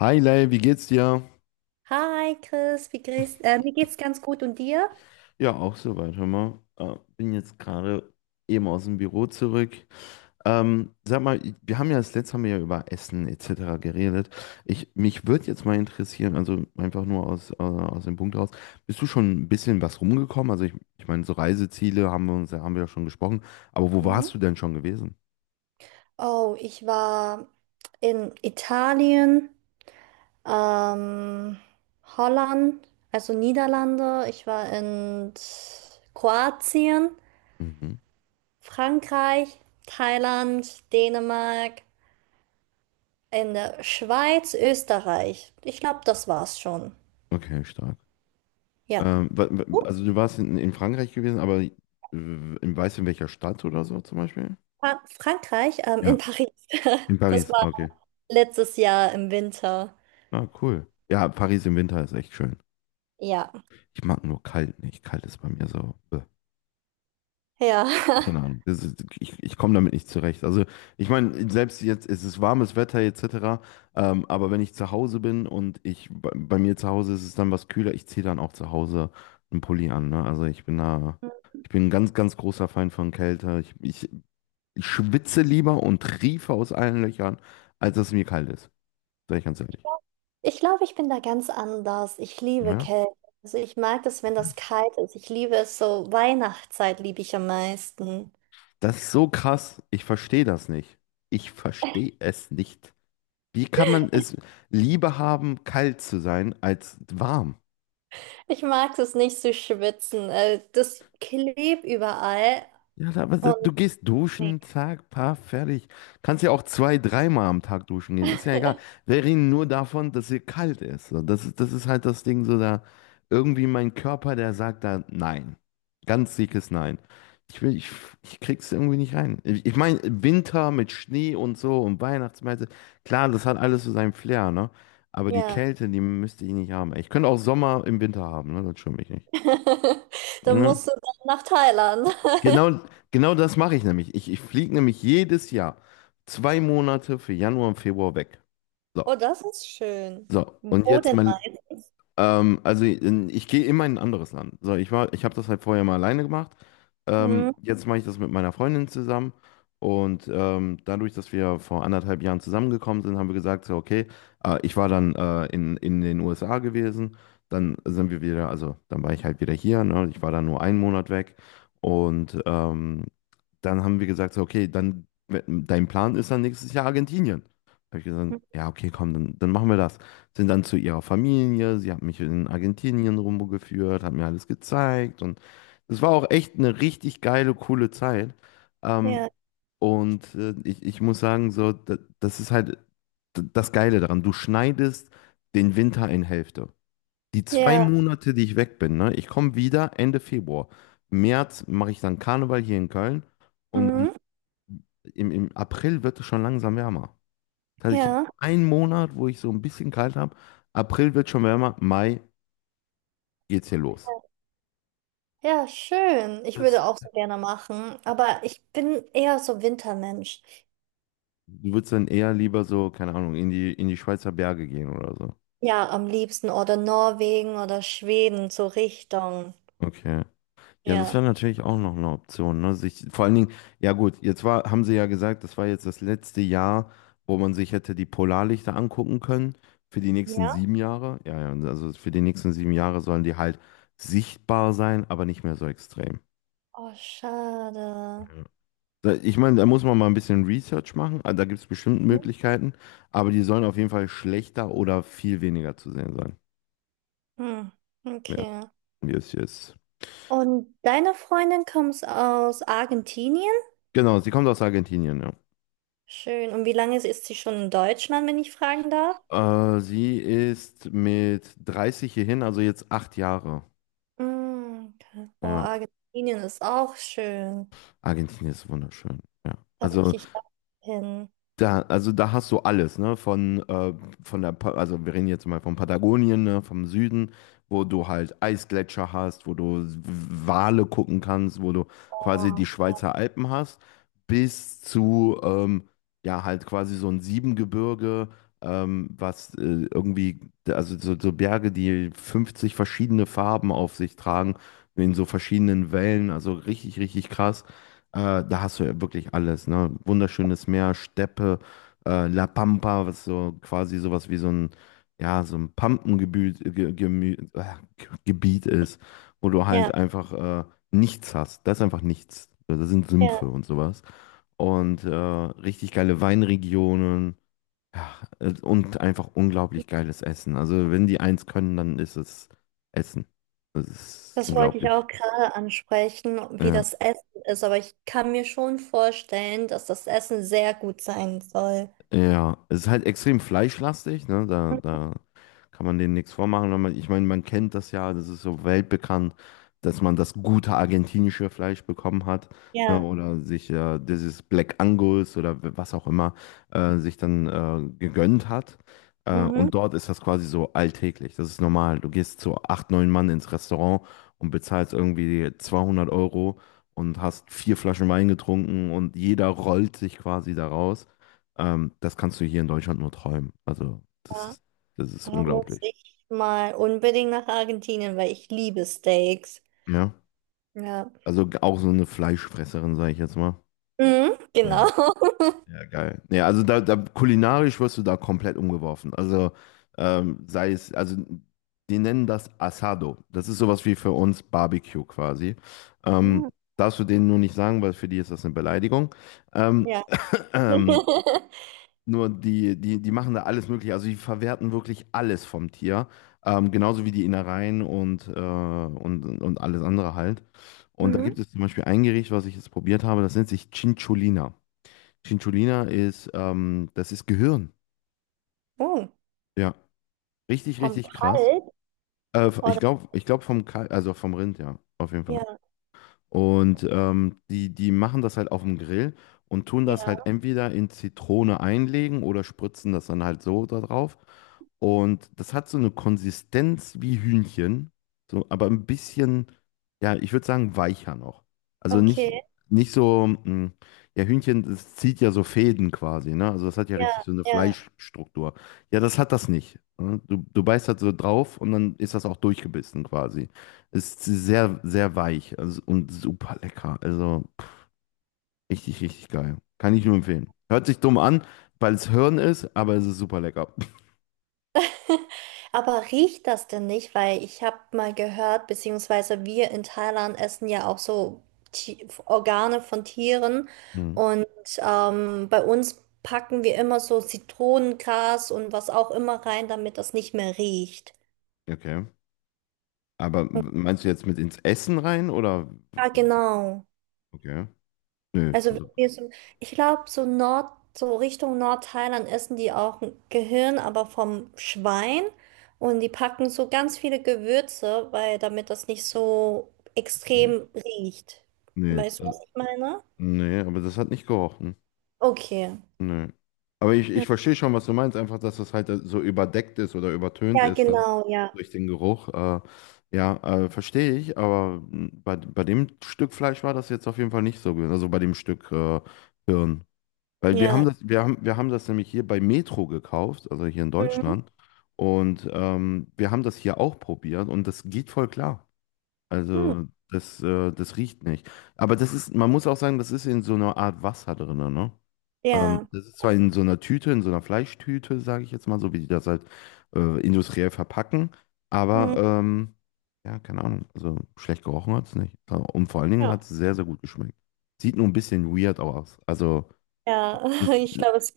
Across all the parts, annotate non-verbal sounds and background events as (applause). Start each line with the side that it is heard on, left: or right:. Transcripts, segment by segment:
left: Hi Lei, wie geht's dir?
right: Hi Chris, wie mir geht's ganz gut und dir?
left: Ja, auch soweit, hör mal. Bin jetzt gerade eben aus dem Büro zurück. Sag mal, wir haben ja das letzte Mal ja über Essen etc. geredet. Mich würde jetzt mal interessieren, also einfach nur aus, aus dem Punkt raus, bist du schon ein bisschen was rumgekommen? Also ich meine, so Reiseziele haben wir uns, haben wir ja schon gesprochen, aber wo
right: Mhm.
left: warst du denn schon gewesen?
right: Oh, ich war in Italien, ähm, Holland, also Niederlande. Ich war in Kroatien,
left: Mhm.
right: Frankreich, Thailand, Dänemark, in der Schweiz, Österreich. Ich glaube, das war's schon.
left: Okay, stark.
right: Ja.
left: Ähm, wa- wa-
right: Oh,
left: also du warst in Frankreich gewesen, aber weißt du, in welcher Stadt oder so zum Beispiel?
right: Frankreich,
left: Ja.
right: in Paris. (laughs)
left: In
right: Das
left: Paris,
right: war
left: okay.
right: letztes Jahr im Winter.
left: Ah, cool. Ja, Paris im Winter ist echt schön.
right: Ja,
left: Ich mag nur kalt nicht. Kalt ist bei mir so.
right: ja.
left: Keine Ahnung. Das ist, ich komme damit nicht zurecht. Also, ich meine, selbst jetzt ist es warmes Wetter etc. Aber wenn ich zu Hause bin und ich bei mir zu Hause ist es dann was kühler, ich ziehe dann auch zu Hause einen Pulli an. Ne? Also, ich bin da.
right: (laughs)
left: Ich bin ein ganz, ganz großer Feind von Kälte. Ich schwitze lieber und triefe aus allen Löchern, als dass es mir kalt ist. Sag ich ganz ehrlich.
right: Ich glaube, ich bin da ganz anders. Ich liebe
left: Ja?
right: Kälte. Also ich mag es, wenn das kalt ist. Ich liebe es so. Weihnachtszeit liebe ich am meisten.
left: Das ist so krass. Ich verstehe das nicht. Ich verstehe es nicht. Wie kann man es lieber haben, kalt zu sein, als warm?
right: Ich mag es nicht zu schwitzen. Das klebt überall.
left: Ja, aber
right: Und
left: du gehst
right: nee.
left: duschen, zack, paar, fertig. Kannst ja auch zwei, dreimal am Tag duschen gehen. Ist ja egal. Wir reden nur davon, dass hier kalt ist. So, das ist halt das Ding, so da irgendwie mein Körper, der sagt da nein. Ganz dickes Nein. Ich will, ich krieg's irgendwie nicht rein. Ich meine, Winter mit Schnee und so und Weihnachtsmärkte, klar, das hat alles so seinen Flair, ne? Aber die
right: Ja.
left: Kälte, die müsste ich nicht haben. Ich könnte auch Sommer im Winter haben, ne? Das stört mich nicht.
right: (laughs) Dann
left: Ne?
right: musst du dann nach Thailand.
left: Genau,
right: (laughs)
left: genau das mache ich nämlich. Ich fliege nämlich jedes Jahr 2 Monate für Januar und Februar weg. So,
right: Oh, das ist schön.
left: so. Und
right: Wo
left: jetzt
right: denn
left: mein,
right: meistens?
left: also ich gehe immer in ein anderes Land. So, ich war, ich habe das halt vorher mal alleine gemacht. Ähm,
right: Mhm.
left: jetzt mache ich das mit meiner Freundin zusammen. Und dadurch, dass wir vor anderthalb Jahren zusammengekommen sind, haben wir gesagt, so, okay, ich war dann in den USA gewesen. Dann sind wir wieder, also dann war ich halt wieder hier. Ne? Ich war dann nur einen Monat weg. Und dann haben wir gesagt, so, okay, dann dein Plan ist dann nächstes Jahr Argentinien. Habe ich gesagt, ja, okay, komm, dann machen wir das. Sind dann zu ihrer Familie, sie hat mich in Argentinien rumgeführt, hat mir alles gezeigt und es war auch echt eine richtig geile, coole Zeit. Ähm,
right: Ja.
left: und ich muss sagen, so, das ist halt das Geile daran. Du schneidest den Winter in Hälfte. Die zwei
right: Ja.
left: Monate, die ich weg bin, ne? Ich komme wieder Ende Februar. Im März mache ich dann Karneval hier in Köln und dann
right: Mhm.
left: im April wird es schon langsam wärmer. Das heißt, ich habe
right: Ja.
left: einen Monat, wo ich so ein bisschen kalt habe. April wird schon wärmer, Mai geht's hier los.
right: Ja, schön. Ich
left: Das,
right: würde auch so gerne machen. Aber ich bin eher so Wintermensch.
left: du würdest dann eher lieber so, keine Ahnung, in die Schweizer Berge gehen oder so.
right: Ja, am liebsten oder Norwegen oder Schweden, so Richtung.
left: Okay. Ja, das
right: Ja.
left: wäre natürlich auch noch eine Option, ne? Sich, vor allen Dingen, ja gut, jetzt war, haben sie ja gesagt, das war jetzt das letzte Jahr, wo man sich hätte die Polarlichter angucken können für die nächsten
right: Ja?
left: 7 Jahre. Ja, ja, also für die nächsten 7 Jahre sollen die halt sichtbar sein, aber nicht mehr so extrem.
right: Oh, schade.
left: Ich meine, da muss man mal ein bisschen Research machen, also da gibt es bestimmt Möglichkeiten, aber die sollen auf jeden Fall schlechter oder viel weniger zu sehen sein.
right: Hm.
left: Ja,
right: Okay.
left: wie es hier.
right: Und deine Freundin kommt aus Argentinien?
left: Genau, sie kommt aus Argentinien, ja.
right: Schön. Und wie lange ist sie schon in Deutschland, wenn ich fragen darf?
left: Sie ist mit 30 hierhin, also jetzt 8 Jahre.
right: Hm, okay. Oh,
left: Ja,
right: Argentinien ist auch schön.
left: Argentinien ist wunderschön. Ja,
right: Da
left: also
right: möchte ich auch hin.
left: da, also da hast du alles, ne? Von der, also wir reden jetzt mal von Patagonien, ne? Vom Süden, wo du halt Eisgletscher hast, wo du Wale gucken kannst, wo du quasi die
right: Oh.
left: Schweizer Alpen hast, bis zu, ja, halt quasi so ein Siebengebirge, was irgendwie, also so Berge, die 50 verschiedene Farben auf sich tragen, in so verschiedenen Wellen, also richtig, richtig krass. Da hast du ja wirklich alles, ne? Wunderschönes Meer, Steppe, La Pampa, was so quasi sowas wie so ein, ja, so ein Pampengebiet Gebiet ist, wo du
right: Ja,
left: halt einfach nichts hast. Da ist einfach nichts. Da sind Sümpfe
right: ja.
left: und sowas. Und richtig geile Weinregionen. Ja, und einfach unglaublich geiles Essen. Also wenn die eins können, dann ist es Essen. Das ist
right: Das wollte ich
left: unglaublich.
right: auch gerade ansprechen, wie
left: Ja.
right: das Essen ist, aber ich kann mir schon vorstellen, dass das Essen sehr gut sein soll.
left: Ja, es ist halt extrem fleischlastig, ne? Da kann man denen nichts vormachen. Wenn Man, ich meine, man kennt das ja, das ist so weltbekannt, dass man das gute argentinische Fleisch bekommen hat, ne?
right: Ja,
left: Oder sich dieses Black Angus oder was auch immer sich dann gegönnt hat. Äh,
right: mhm.
left: und dort ist das quasi so alltäglich. Das ist normal. Du gehst zu acht, neun Mann ins Restaurant und bezahlst irgendwie 200 € und hast vier Flaschen Wein getrunken und jeder rollt sich quasi da raus. Das kannst du hier in Deutschland nur träumen. Also, das
right: Ja,
left: ist, das ist
right: da muss
left: unglaublich.
right: ich mal unbedingt nach Argentinien, weil ich liebe Steaks.
left: Ja.
right: Ja,
left: Also auch so eine Fleischfresserin, sage ich jetzt mal.
right: mhm,
left: Ja,
right: genau.
left: ja,
right: (laughs)
left: ja, geil. Ja, also da kulinarisch wirst du da komplett umgeworfen. Also sei es, also die nennen das Asado. Das ist sowas wie für uns Barbecue quasi. Ähm,
right: Mhm,
left: darfst du denen nur nicht sagen, weil für die ist das eine Beleidigung. Ähm,
right: ja.
left: (clears throat) ähm,
right: (laughs)
left: Nur die, die machen da alles Mögliche. Also die verwerten wirklich alles vom Tier. Genauso wie die Innereien und alles andere halt. Und da
right: Mhm.
left: gibt es zum Beispiel ein Gericht, was ich jetzt probiert habe, das nennt sich Cinciolina. Cinciolina ist, das ist Gehirn.
right: Oh,
left: Ja, richtig,
right: vom
left: richtig krass.
right: Kalt
left: Ich
right: oder?
left: glaube, ich glaub vom Kalb, also vom Rind, ja, auf jeden Fall.
right: Ja,
left: Und die, machen das halt auf dem Grill und tun das halt
right: ja,
left: entweder in Zitrone einlegen oder spritzen das dann halt so da drauf. Und das hat so eine Konsistenz wie Hühnchen, so, aber ein bisschen, ja, ich würde sagen, weicher noch. Also nicht,
right: okay.
left: nicht so, ja, Hühnchen, das zieht ja so Fäden quasi, ne? Also das hat ja richtig
right: Ja,
left: so eine
right: ja.
left: Fleischstruktur. Ja, das hat das nicht, ne? Du beißt halt so drauf und dann ist das auch durchgebissen quasi. Ist sehr, sehr weich also, und super lecker. Also pff, richtig, richtig geil. Kann ich nur empfehlen. Hört sich dumm an, weil es Hirn ist, aber es ist super lecker. (laughs)
right: Aber riecht das denn nicht? Weil ich habe mal gehört, beziehungsweise wir in Thailand essen ja auch so Organe von Tieren.
left: Mhm.
right: Und bei uns packen wir immer so Zitronengras und was auch immer rein, damit das nicht mehr riecht.
left: Okay. Aber meinst du jetzt mit ins Essen rein oder?
right: Ja, genau.
left: Okay. Nee,
right: Also wenn
left: also.
right: wir so, ich glaube, so Nord, so Richtung Nordthailand essen die auch ein Gehirn, aber vom Schwein. Und die packen so ganz viele Gewürze, weil damit das nicht so
left: Mhm.
right: extrem riecht.
left: Nee,
right: Weißt du,
left: also,
right: was ich meine?
left: nee, aber das hat nicht gerochen.
right: Okay.
left: Nö. Aber ich,
right: Ja,
left: ich verstehe schon, was du meinst, einfach, dass das halt so überdeckt ist oder übertönt
right: ja,
left: ist dann
right: genau, ja.
left: durch den Geruch. Ja, verstehe ich, aber bei dem Stück Fleisch war das jetzt auf jeden Fall nicht so gewesen, also bei dem Stück Hirn. Weil
right: Ja.
left: wir haben das nämlich hier bei Metro gekauft, also hier in
right: Mhm.
left: Deutschland. Und wir haben das hier auch probiert und das geht voll klar.
right: Hm.
left: Also das riecht nicht. Aber das ist, man muss auch sagen, das ist in so einer Art Wasser drin, ne? Ähm,
right: Ja.
left: das ist zwar in so einer Tüte, in so einer Fleischtüte, sage ich jetzt mal, so wie die das halt industriell verpacken, aber
right: Mhm.
left: ja, keine Ahnung, also schlecht gerochen hat es nicht. Und vor allen Dingen
right: Ja.
left: hat es sehr, sehr gut geschmeckt. Sieht nur ein bisschen weird aus. Also
right: Ja. (laughs)
left: das,
right: Ich glaube, es ist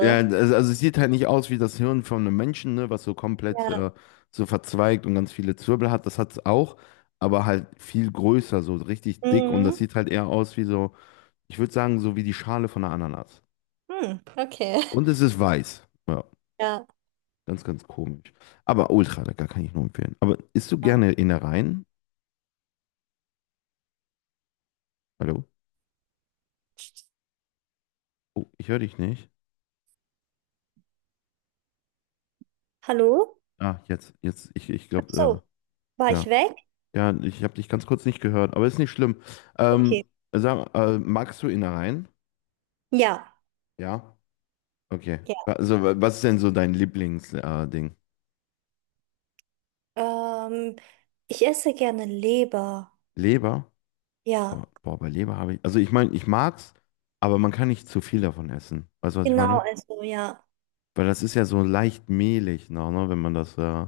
left: ja, also es sieht halt nicht aus wie das Hirn von einem Menschen, ne, was so komplett
right: Ja.
left: so verzweigt und ganz viele Zwirbel hat. Das hat es auch, aber halt viel größer, so richtig dick. Und das
right: Mhm.
left: sieht halt eher aus wie so, ich würde sagen, so wie die Schale von einer Ananas.
right: Hm. Okay.
left: Und es
right: (laughs)
left: ist weiß. Ja,
right: Ja,
left: ganz, ganz komisch. Aber ultra lecker, kann ich nur empfehlen. Aber isst du
right: ja.
left: gerne Innereien? Hallo? Oh, ich höre dich nicht.
right: Hallo?
left: Ah, jetzt, ich
right: Ach
left: glaube,
right: so, war
left: ja.
right: ich weg?
left: Ja, ich habe dich ganz kurz nicht gehört, aber ist nicht schlimm. Ähm,
right: Okay.
left: sag, magst du Innereien?
right: Ja,
left: Ja. Okay.
right: ja.
left: Also, was ist denn so dein Lieblingsding? Ding?
right: Ähm, ich esse gerne Leber.
left: Leber?
right: Ja,
left: Boah, boah, bei Leber habe ich. Also, ich meine, ich mag's, aber man kann nicht zu viel davon essen. Weißt du, was ich
right: genau,
left: meine?
right: also ja.
left: Weil das ist ja so leicht mehlig noch, ne, wenn man das, äh,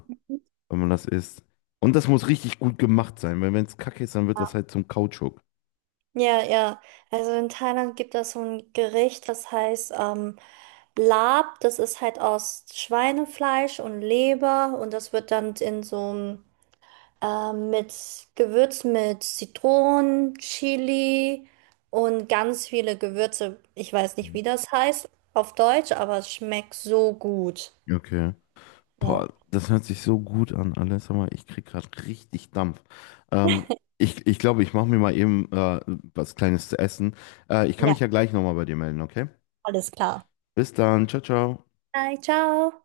left: wenn man das isst. Und das muss richtig gut gemacht sein, weil wenn es kacke ist, dann wird das halt zum Kautschuk.
right: Ja, ja. Also in Thailand gibt es so ein Gericht, das heißt Lab. Das ist halt aus Schweinefleisch und Leber und das wird dann in so einem mit Gewürz mit Zitronen, Chili und ganz viele Gewürze. Ich weiß nicht,
left: Mhm.
right: wie das heißt auf Deutsch, aber es schmeckt so gut.
left: Okay.
right: Ja,
left: Boah, das hört sich so gut an, alles. Sag mal, ich krieg gerade richtig Dampf. Ähm, ich glaube, ich mache mir mal eben was Kleines zu essen. Ich kann
right: ja,
left: mich ja gleich nochmal bei dir melden, okay?
right: alles klar.
left: Bis dann. Ciao, ciao.
right: Hi, ciao.